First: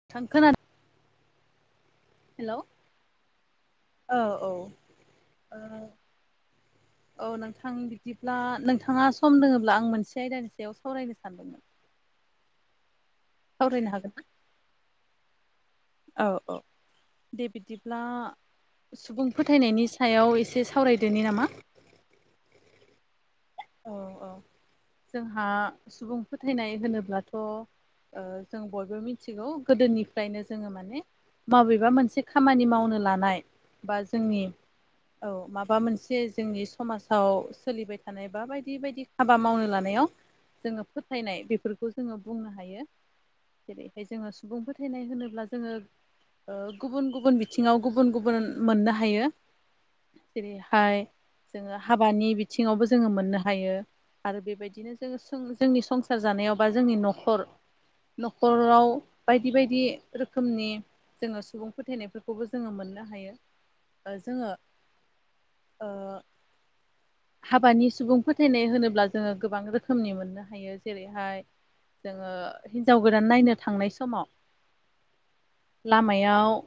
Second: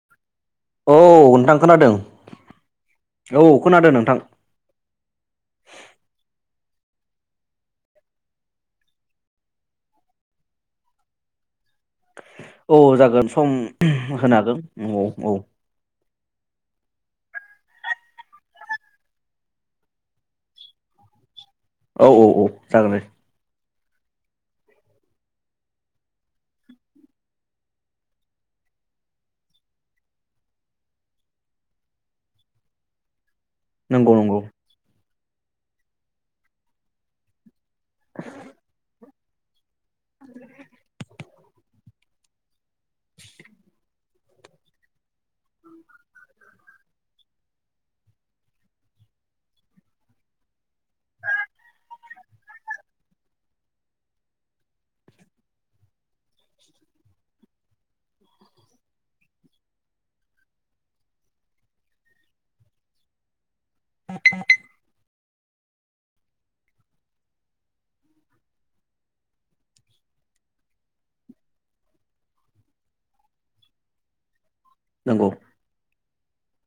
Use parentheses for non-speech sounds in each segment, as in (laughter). नोंथां खोनादो? औ नोंथां खोनादों औ खोनादों नोंथां। औ। ओ औ नोंथां बिदिब्ला नोंथांङा सम दोङोब्ला आं मोनसे आयदानि सायाव सावरायनो सानदोंमोन। औ जागोन सम (unintelligible) हागोन (unintelligible) औ। औ औ दे बिदिब्ला सुबुं फोथायनायनि सायाव एसे सावराय दोनि नामा? औ औ औ जागोन दे। औ औ (inaudible) जोंहा सुबुं फोथायनाय होनोब्लाथ' ओ जों बयबो मिथिगौ गोदोनिफ्रायनो जोंङो माने माबेबा मोनसे खामानि मावनो लानाय बा नंगौ नंगौ जोंनि औ माबा मोनसे जोंनि समाजाव सोल थानाय बा बायदि बायदि हाबा मावनो लानायाव जोंङो फोथायनाय बेफोरखौ जोंङो बुंनो हायो। जेरैहाय जोंङो सुबुं फोथायनाय होनोब्ला जोंङो ओ गुबुन गुबुन बिथिङाव गुबुन गुबुन मोननो हायो। जेरैहाय जोंङो हाबानि बिथिंङावबो जो जोंङो मोननो हायो आरो बेबायदिनो जोंङो (inaudible) जोंनि संसार जानायाव बा जोंनि न'खर न'ख राव बायदि बायदि रोखोमनि जोंङो सुबुं फोथायनाय फोरखौबो जोंङो मोननो हायो। ओ जोंङो ओ हाबानि सुबुं फोथायनाय होनोब्ला जोंङो गोबां रोखोमनि मोननो हायो जेरैहाय जोंङो हिनजाव गोदान नायनो थांनाय समाव नोंगौ। लामायाव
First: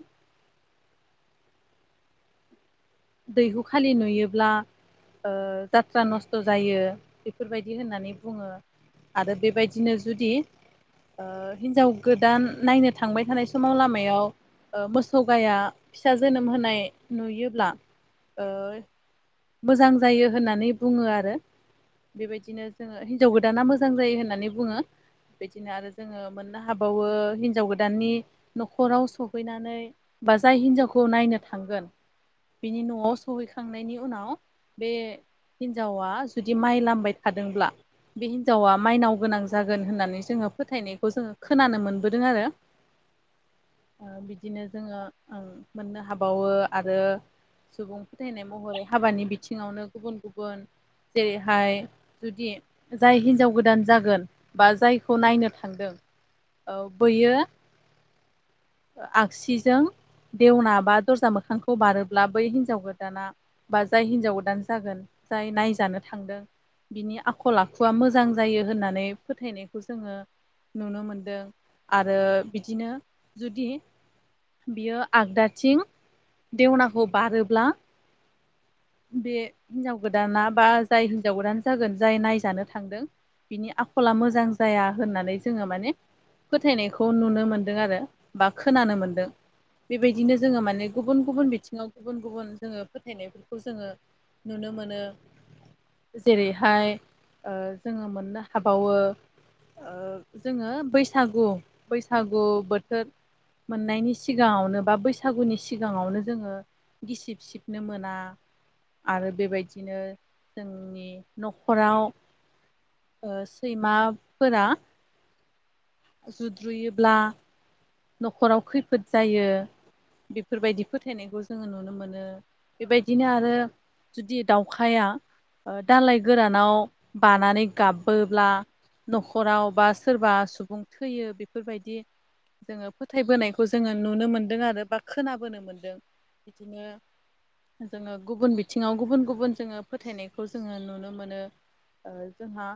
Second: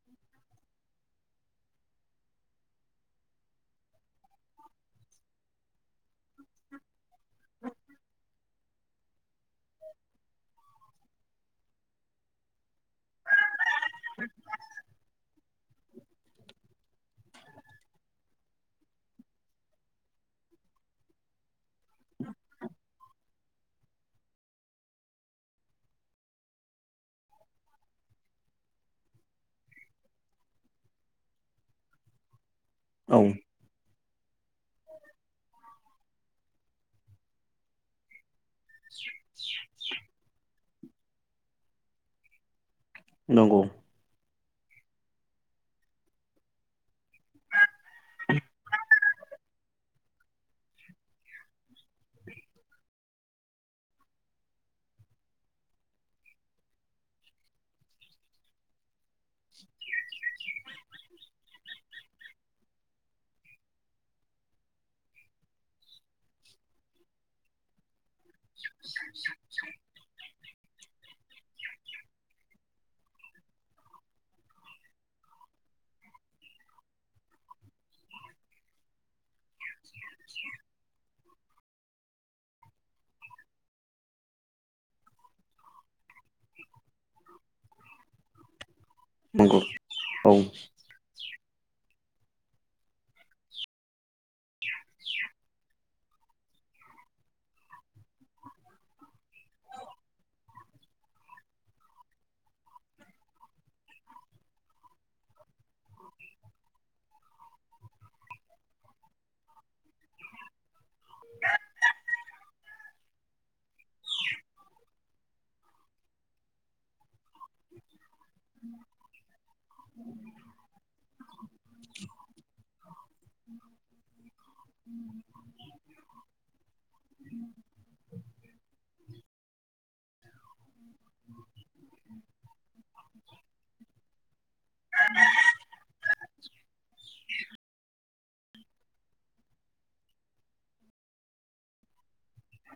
दैहु खालि नुयोब्ला ओ जाथ्रा नस्थ' जायो बेफोरबायदि होननानै बुंङो। आरो बेबायदिनो जुदि ओ हिनजाव गोदान नायनो थांबाय थानाय समाव लामायाव ओ मोसौ गाया फिसा जोनोम होनाय नुयोब्ला ओ मोजां जायो होननानै बुंङो आरो। बेबायदिनो जोंङो हिन्जाव गोदाना मोजां जायो होननानै बुङो बेदिनो आरो जोङो मोननो हाबावो हिनजाव गोदाननि न'खराव सहैनानै बा जाय हिनजावखौ नायनो थांगोन बिनि न'आव औ सहैखा खांनायनि उनाव बे हिनजावा जुदि माइ लामबाय थादोंब्ला (unintelligible) हिन्जावा माइनाव गोनां जागोन होननानै जोंङो फोथायनायखौ जोंङो खोनानो मोनबोदों आरो। नंगौ। ओ बिदिनो जोंङो मोननो हाबावो आरो सुबुं फोथायनाय महरै हाबानि बिथिंङावनो गुबुन गुबुन जेरैहाय जुदि जाय हिनजाव गोदान जागोन बा जायखौ नायनो थांदों औ बोयो आगसिजों देवना बा दरजा मोखांखौ बारोब्ला बै हिनजाव गोदाना बा जाय हिनजाव गोदान जागोन जाय नायजानो थांदों बिनि आखल आखुआ मोजां जायो होननानै फोथायनायखौ जोङो नुनो मोनदों। आरो बिदिनो जुदि बियो आगदाथिं देवनाखौ बारोब्ला बे हिनजाव गोदाना बा जाय हिनजाव गोदान जागोन जाय नायजानो थांदों बिनि आखला मोजां जाया होननानै जोङो माने फोथायनायखौ नुनो मोनदों आरो बा खोनानो मोनदों। नंगौ। औ बेबायदिनो जोङो माने गुबुन गुबुन बिथिङाव गुबुन गुबुन जोङो फोथायनायफोरखौ जोङो नुनो मोनो। जेरैहाय ओ जोङो मोननो हाबावो ओ जोङो बैसागु बैसागु बोथोर मोननायनि सिगाङावनो बा बैसागुनि सिगाङावनो जोङो गिसिब सिबनो मोना। आरो बेबायदिनो जोंनि नखराव ओ सैमाफोरा जुद्रुयोब्ला नखराव खैफोद जायो बेफोरबायदि फोथायनायखौ जोङो नुनो मोनो। बेबायदिनो आरो जुदि दाउखाया दालाय गोरानाव बानानै गाबबोब्ला नखराव बा सोरबा सुबुं थैयो बेफोरबायदि जोङो फोथायबोनायखौ जोङो नुनो मोनदों आरो बा खोनाबोनो मोनदों। बिदिनो जोङो गुबुन बिथिङाव गुबुन गुबुन जोङो फोथायनायखौ जोङो नुनो मोनो। ओ जोंहा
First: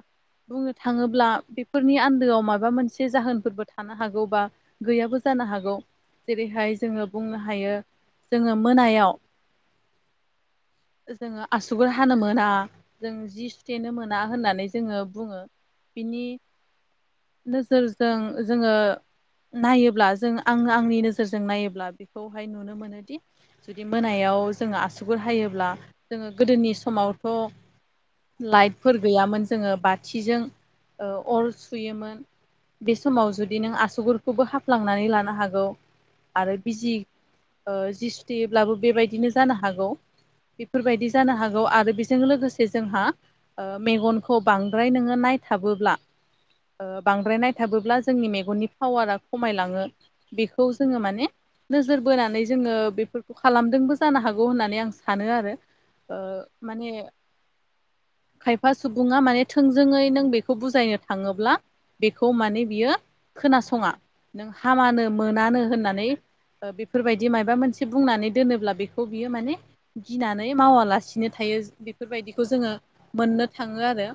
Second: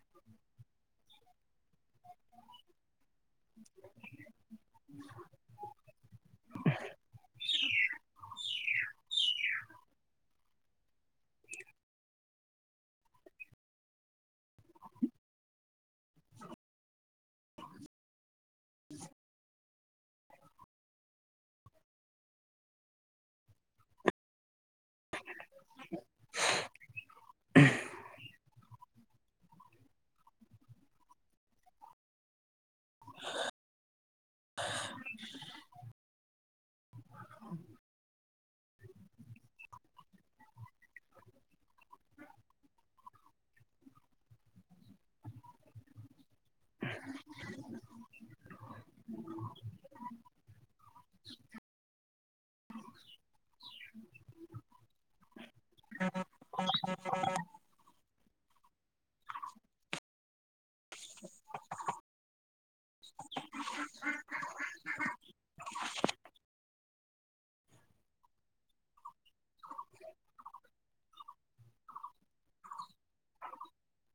बुंनो थाङोब्ला बेफोरनि आन्दोआव माबा मोनसे जाहोनफोरबो थानो हागौ बा गैयाबो जानो हागौ जेरैहाय जोङो बुंनो हायो जोङो मोनायाव (unintelligible) जोङो आसुगुर हानो मोना जों जि सुथेनो मोना होननानै जोङो बुङो। बिनि नोजोरजों जोङो नायोब्ला जों आं आंनि नोजोरजों नायोब्ला बेखौहाय नुनो मोनोदि जुदि मोनायाव जोङो आसुगुर हायोब्ला जोङो गोदोनि समावथ' लाइट फोर गैयामोन जोङो बाथिजों ओ अर सुयोमोन। बे समाव जुदि नों आसुगुर खौबो हाफ्लांनानै लानो हागौ आरो बिजि ओ जि थेयोब्लाबो बेबायदिनो जानो हागौ। बेफोरबायदि जानो हागौ आरो बेजों लोगोसे जोंहा ओ मेगनखौ बांद्राय नोङो नायथाबोब्ला ओ बांद्राय नायथाबोब्ला जोंनि मेगननि पावारा खमायलाङो बेखौ जोङो माने नोजोर बोनानै जोङो बेफोरखौ खालामदोंबो जानो हागौ होननानै आं सानो आरो ओ माने खायफा सुबुङा माने थोंजोङै नों बेखौ बुजायनो थाङोब्ला बेखौ माने बियो खोनासङा नों हामानो मोनानो होननानै ओ बेफोरबायदि माबा मोनसे बुंनानै दोनोब्ला बेखौ बियो माने गिनानै मावालासिनो थायो बेफोरबायदिखौ जोङो मोननो थाङो आरो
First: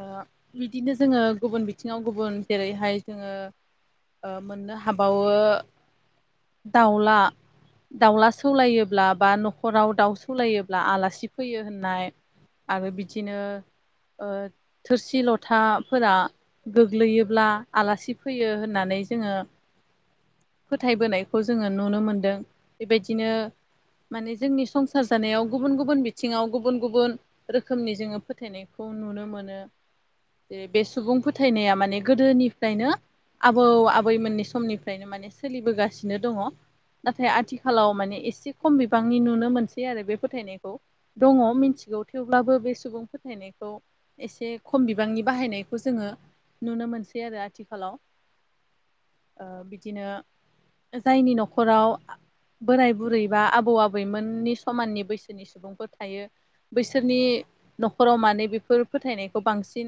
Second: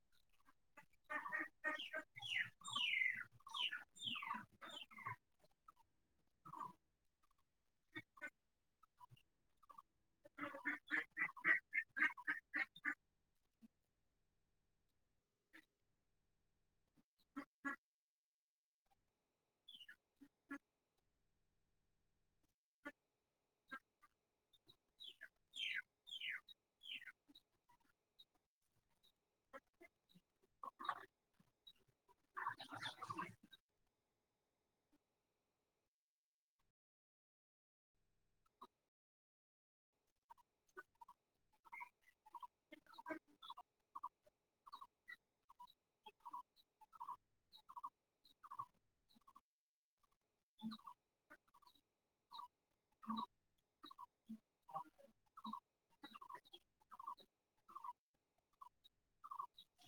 ओ बिदिनो जोङो गुबुन बिथिङाव गुबुन जेरैहाय जोङो ओ मोननो हाबावो दाउला दाउला सौलायोब्ला बा नखराव दाउ सौलायोब्ला आलासि फैयो होननाय आरो बिदिनो ओ थोरसि लथाफोरा गोग्लैयो - - ब्ला आलासि फैयो होननानै जोङो फोथायबोनायखौ जोङो नुनो मोनदों बेबायदिनो माने जोंनि संसार जानायाव गुबुन गुबुन बिथिङाव गुबुन गुबुन रोखोमनि जोङो फो फोथायनायखौ नुनो मोनो बे सुबुं फोथायनाया माने गोदोनिफ्रायनो आबौ आबै मोननि समनिफ्रायनो माने सोलिबोगासिनो दङ। नाथाय आथिखालाव माने एसे खम बिबांनि नुनो मोनसै आरो बे फोथायनायखौ। दङ मिथिगौ थेवब्लाबो बे सुबुं फोथायनायखौ एसे खम बिबांनि बाहायनायखौ जोङो नुनो मोनसै आरो आथिखालाव ओ बिदिनो जायनि न'खर न'खराव बोराय बुरै बा आबौ आबैमोननि समाननि बैसोनि सुबुंफोर थायो बैसोरनि न'खराव मानो बेफोर फोथायनायखौ बांसिन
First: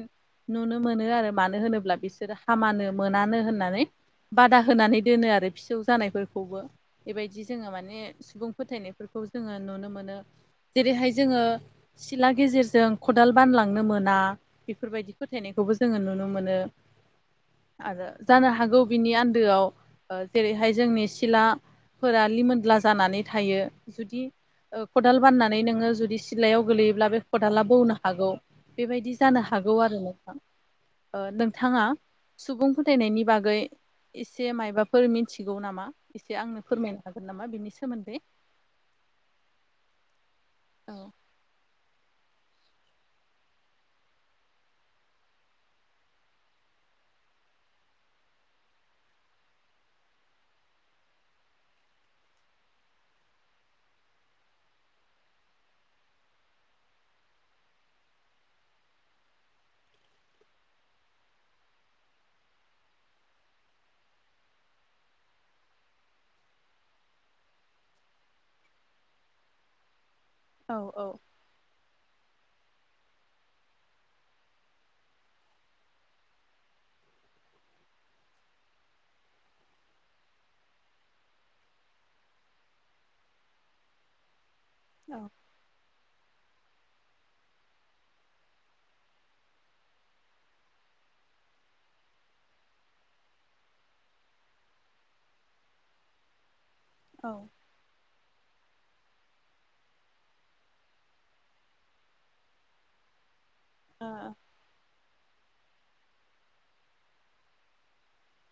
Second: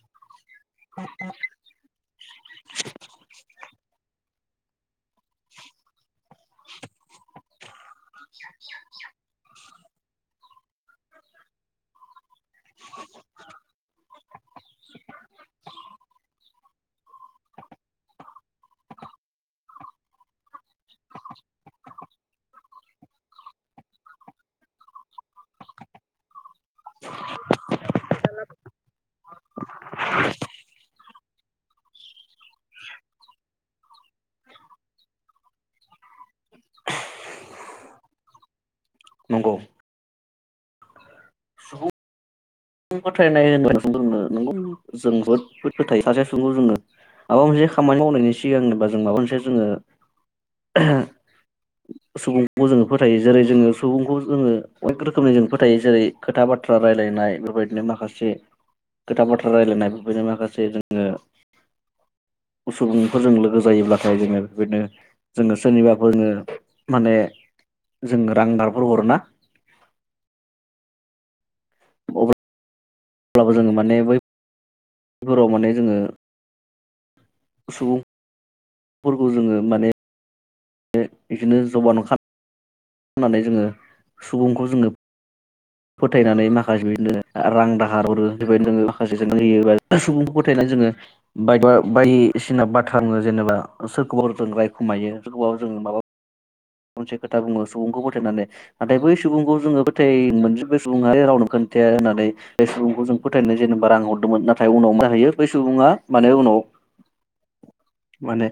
नुनो मोनो आरो मानो होनोब्ला बिसोरो हामानो मोनानो होननानै बादा होनानै दोनो आरो फिसौ जानायफोरखौबो बेबायदि जोङो माने सुबुं फोथायनायफोरखौ जोङो नुनो मोनो जेरैहाय जोङो सिला गेजेरजों खदाल बानलांनो मोना बेफोरबायदि फोथायनायखौबो जोङो नुनो मोन नुनो मोनो। आरो जानो हागौ बिनि आन्दोआव ओ जेरैहाय जोंनि सिला फोर लिमोनला जानानै थायो जुदि ओ खदाल बाननानै नोङो जुदि सिलायाव गोगलैयोब्ला बे खदाला बौनो हागौ बेबायदि जानो हागौ आरो नोंथां। ओ नोंथाङा सुबुं फोथायनायनि बागै एसे मायबाफोर मिथिगौ नामा एसे आंनो फोरमायनो हागोन नामा बिनि सोमोन्दै। नंगौ। औ। सुबुं फोथायनाय होन नंगौ जों बदबोद फोथायो सासे सखौ जोङो (unintelligible) माबा मोनसे खामानि मावनायनि सिगां होनोबा जों माबा मोनसे जोङो - (inaudible) सुबुंखौ जोङो फोथायो जेरै जोङो सुबुंखौ जोङो अनेक रोखोमनि जों फोथायो जेरै खोथा बाथ्रा रायलायनाय बे बेबायदिनो माखासे खोथा बाथ्रा रायजलायनाय बेबायदिनो माखासे जोङो सुबुंफोरजों लोगो जायोब्लाथाय जोङो बेबायनो जोङो सोरनिबाफोरो माने जों रांदारफोर हरोना। औ - औ। अब्लाबो जोङो माने बैफोराव माने जोङो सुबुंफोरखौ जोङो माने बे बिदिनो जबान'नानै जोङो सुबुंखौ जोङो (unintelligible) औेल (unintelligible) फोथायनानै माखासे बिदिनो रां दाहार हरो बेबायनोङो माखासे जो होयोा सुबुंखौ फोथायनानै जोङो (unintelligible) बाय बायदिसिना बाथ्राङो जेनेबा सोरखौबा जों रायखुमायो सोरखौबा जो माबा (unintelligible) मोनसे औ ओ खोथा बुङो सुबुंखौ फोथायनानै। नाथाय बै सुबुंखौ जोङो फथाय मोनजोोब बे सुब रावनो खोन्थाया होननानै बे सुबुंखौ जों (unintelligible) फोथायनो जेनेबा रां ओ हरदोंमोन नाथाय उनाव मा हायो बै सुबुङा माने उनाव माने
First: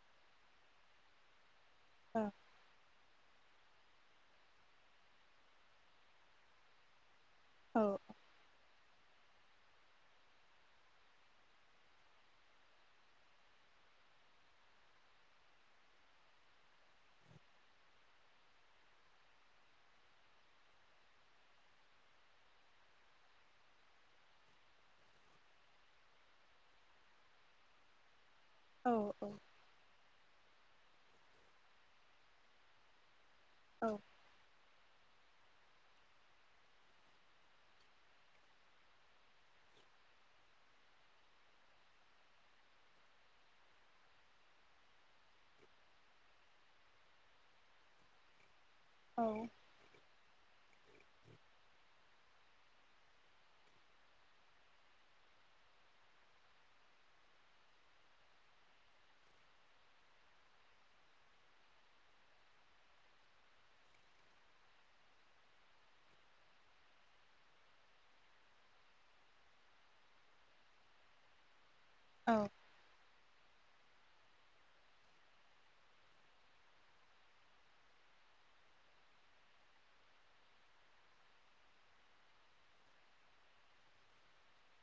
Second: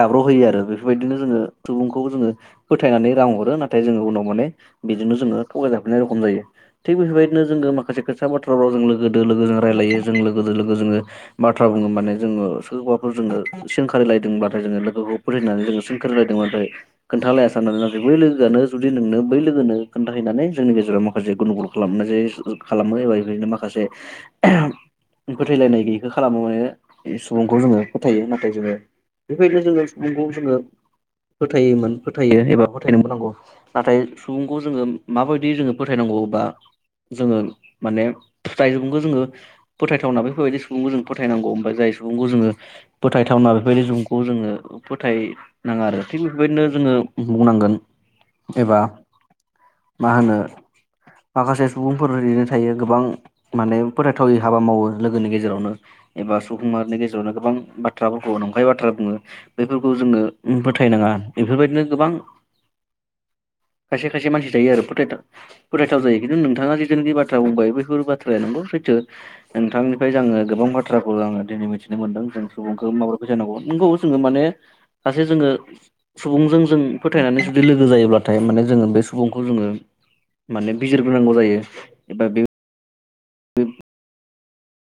गाब्र'होयो आरो बेफोरबायदिनो जोङो सुबुंखौ औ जोंङो। फोथायनानै रां हरो नाथाय जोङो उनाव माने बिजोंनो जोंङो थगायजाफिननाय रखम जायो। थिग बेफोरबायदिनो जोङो औ माखासे खोथा बाथ्राफोराव जों लोगोदो लोगोजों रायजलायो जों लोगोदो लोगो जोंङो। बाथ्रा बुङो माने जोङो सोरखौबाफोर जोङो सोंखारि लायदोंब्लाथाय जोंङो लोगोखौ होननानै जों सोंखोरायदोंमोन खोनथालायासै साननानै नाथाय बै लोगोआनो जुदि नोंनो बै लोगोन खोन्थाहैनानै जोंनि गेजेराव माखासे गुनदुगुल खालामनाय जायो खालामो एबा बेफोरदिनो माखासे फोथायैलायनाय गैयिखौ खालामो माने सुबुंखौ जोङो फोथायो जोंङो औ बेफोरबायदिनो जोंङो सुबुंखौ जोङो फोथायोमोन। फोथायो एबा फोथायनोबो नांगौ नाथाय सुबुंखौ जोङो माबायदि जोंङो फोथायनांगौ बा जोङो माने (unintelligible) फोथायथावना बेफोरबायदि सुबुंखौ जों फोथायनांगौ ओमफाय जाय सुबुंखौ जोंङो फोथायथावना बेफोरबायदि सुबुंखौखौ जोंङो फोथायनाङा आरो थिग बेफोरबायदिनो जोंङो। बुंनांगोन एबा औ मा होनो माखासे सुबुंफोर ओरैनो थायो गोबां माने फोथायथावै हाबा मावो लोगोनि गेजेरावनो एबा सुबुंमाहारिनि गेजेरावनो गोबां बाथ्राफोरखौ नंखाय बाथ्रा बुंङो। बेफोरखौ जोंङो फोथायनाङा बेफोरबायदिनो गोबां खायसे खायसे मानसि थायो आरो फोथायथाव फोथायथाव जायो खिन्थु नोंथाङा जिथुनोखि बाथ्रा बुंबाय बेफोर बाथ्राया नोंगौ सैथो नोंथांनिफ्राय आंङो गोबां बाथ्राखौ आंङो दिनै मिथि (unintelligible) सुबुंखौ माबोरै फोथायनांगौ नोंगौ जोङो माने सासे जोङो सुबुंजों जों फोथायनानै जुदि लोगो जायोब्लाथाय माने जोङो बे सुबुंखौ जोंङो। माने बिजिरग्रोनांगौ जायो एबा बे बे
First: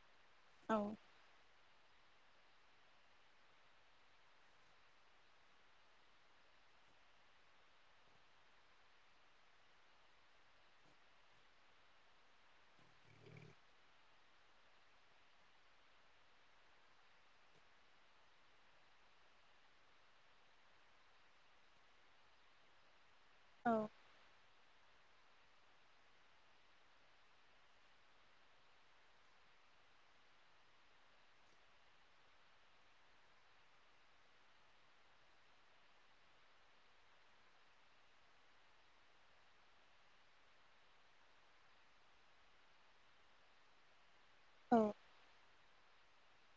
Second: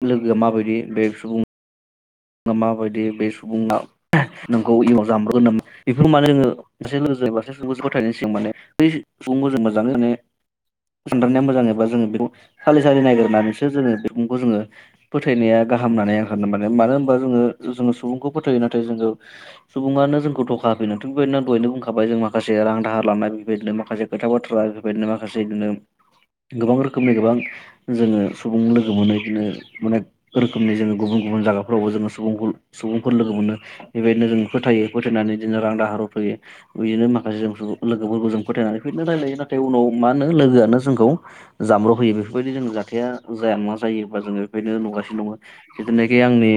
लोगोआ औ माबायदि बे सुबुं माबायदि बे सुबुंङा नोंखौ इयुनाव जामब्रहोगोन नामा बेफोरखौ माने एसे लोगो जायोबाथाय (unintelligible) माने बै (unintelligible) सानदेरनाया मोजां एबा जोङो बेखौ सालि सालि नायग्रोनानैसो जोङो (unintelligible) जोंङो फोथायनाया गाहाम होननानै आं साननो माने मानो होनबा जोङो जोंङो सुबुंखौ फोथायो नाथाय जोंङो। सुबुङानो जोंखौ थखा होफैनो (unintelligible) दहायनो बुंखाबाय जों माखासे रां दाहार लानाय बेबायदिनो माखासे खोथा बाथ्रा बेफोरबायदिनो माखासे इदिनो गोबां रोखोमनि गोबां जोंङो सुबुं लोगो मोनो इदिनो अनेक रोखोमनि जोंङो गुबुन गुबुन जागा फोरावबो जोंङो सुबुं-सुबुंफोर लोगो मोनो बेबायदिनो जों फोथायो फोथायनानै बिदिनो रां दाहार हरथ'यो बिदिनो माखासे जों लोगोफोरखौ जों फोथायनानै (unintelligible) रायलायो नाथाय उनाव मा होनो लोगोआनो जोंखौ जामब्र' होयो बेफोरबायदि जों जाथाया जाया नङा जायो बा जोंङो। बेनो नुगासिनो दंङ जिथुनाखि आंनि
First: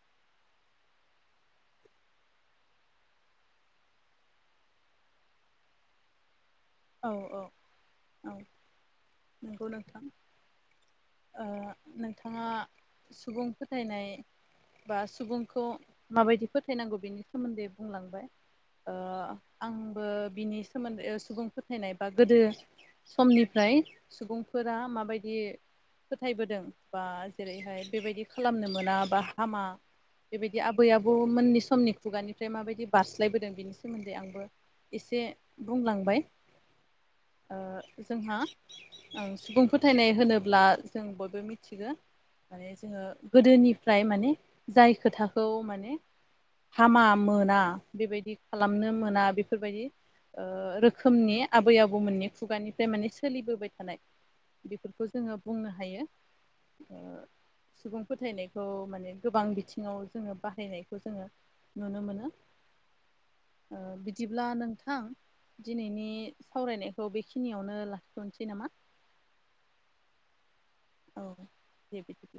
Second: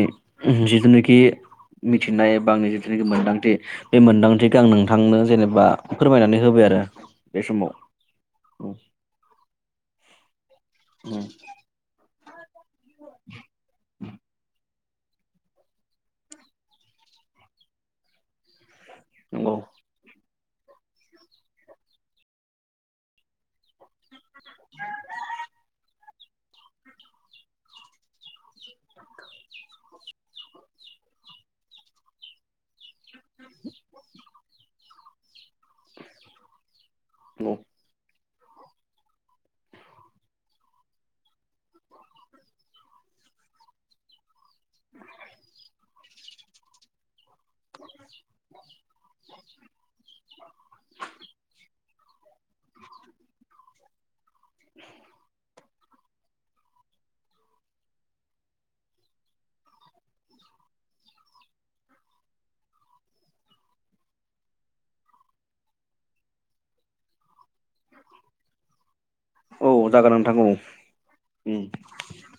जिथुनाखि मिथिनाय एबा आंनि जिथुनाखि मोन्दांथि बे मोनदांथिखो आं नोंथांनो जेनेबा फोरमायनानै होबाय आरो औ बे औ समाव औ उम नंगौ नोंथां उम ओ नोंथाङा सुबुं फोथायनाय बा सुबुंखौ माबायदि फोथायनांगौ बेनि सोमोन्दै बुंलांबाय ओ नंगौ नंगौ आंबो बिनि सोमोन्दै सुबुं फोथायनाय बा गोदो समनिफ्राय सुबुंफोरा माबायदि फोथायबोदों बा जेरैहाय बेबायदि खालामनो मोना बा हामा बेबायदि आबै आबौ मोननि समनि खुगानिफ्राय माबायदि बारस्लायबोदों बेनि सोमोन्दै आंबो एसे बुंलांबाय ओ जोंहा सुबुं फोथायनाय होनोब्ला जों बयबो मिथिगौ माने जोङो गोदोनिफ्राय माने जाय खोथाखौ माने हामा मोन ना बेबायदि खालामनो मोना बेफोरबायदि ओ रोखोमनि आबै आबौमोननि खुगानिफ्राय माने सोलिबोबाय थानाय। बेफोरखौ जोङो बुंनो हायो ओ सुबुं फोथायनायखौ माने गोबां बिथिङाव जोङो बाहायनायखौ जोङो नुनो मोनो ओ बिदिब्ला नोंथां दिनैनि सावरायनायखौ बेखिनियावनो लाखिथ'नोसै नामा? औ जागोन नोंथां औ औ उम। दे बिदिब्ला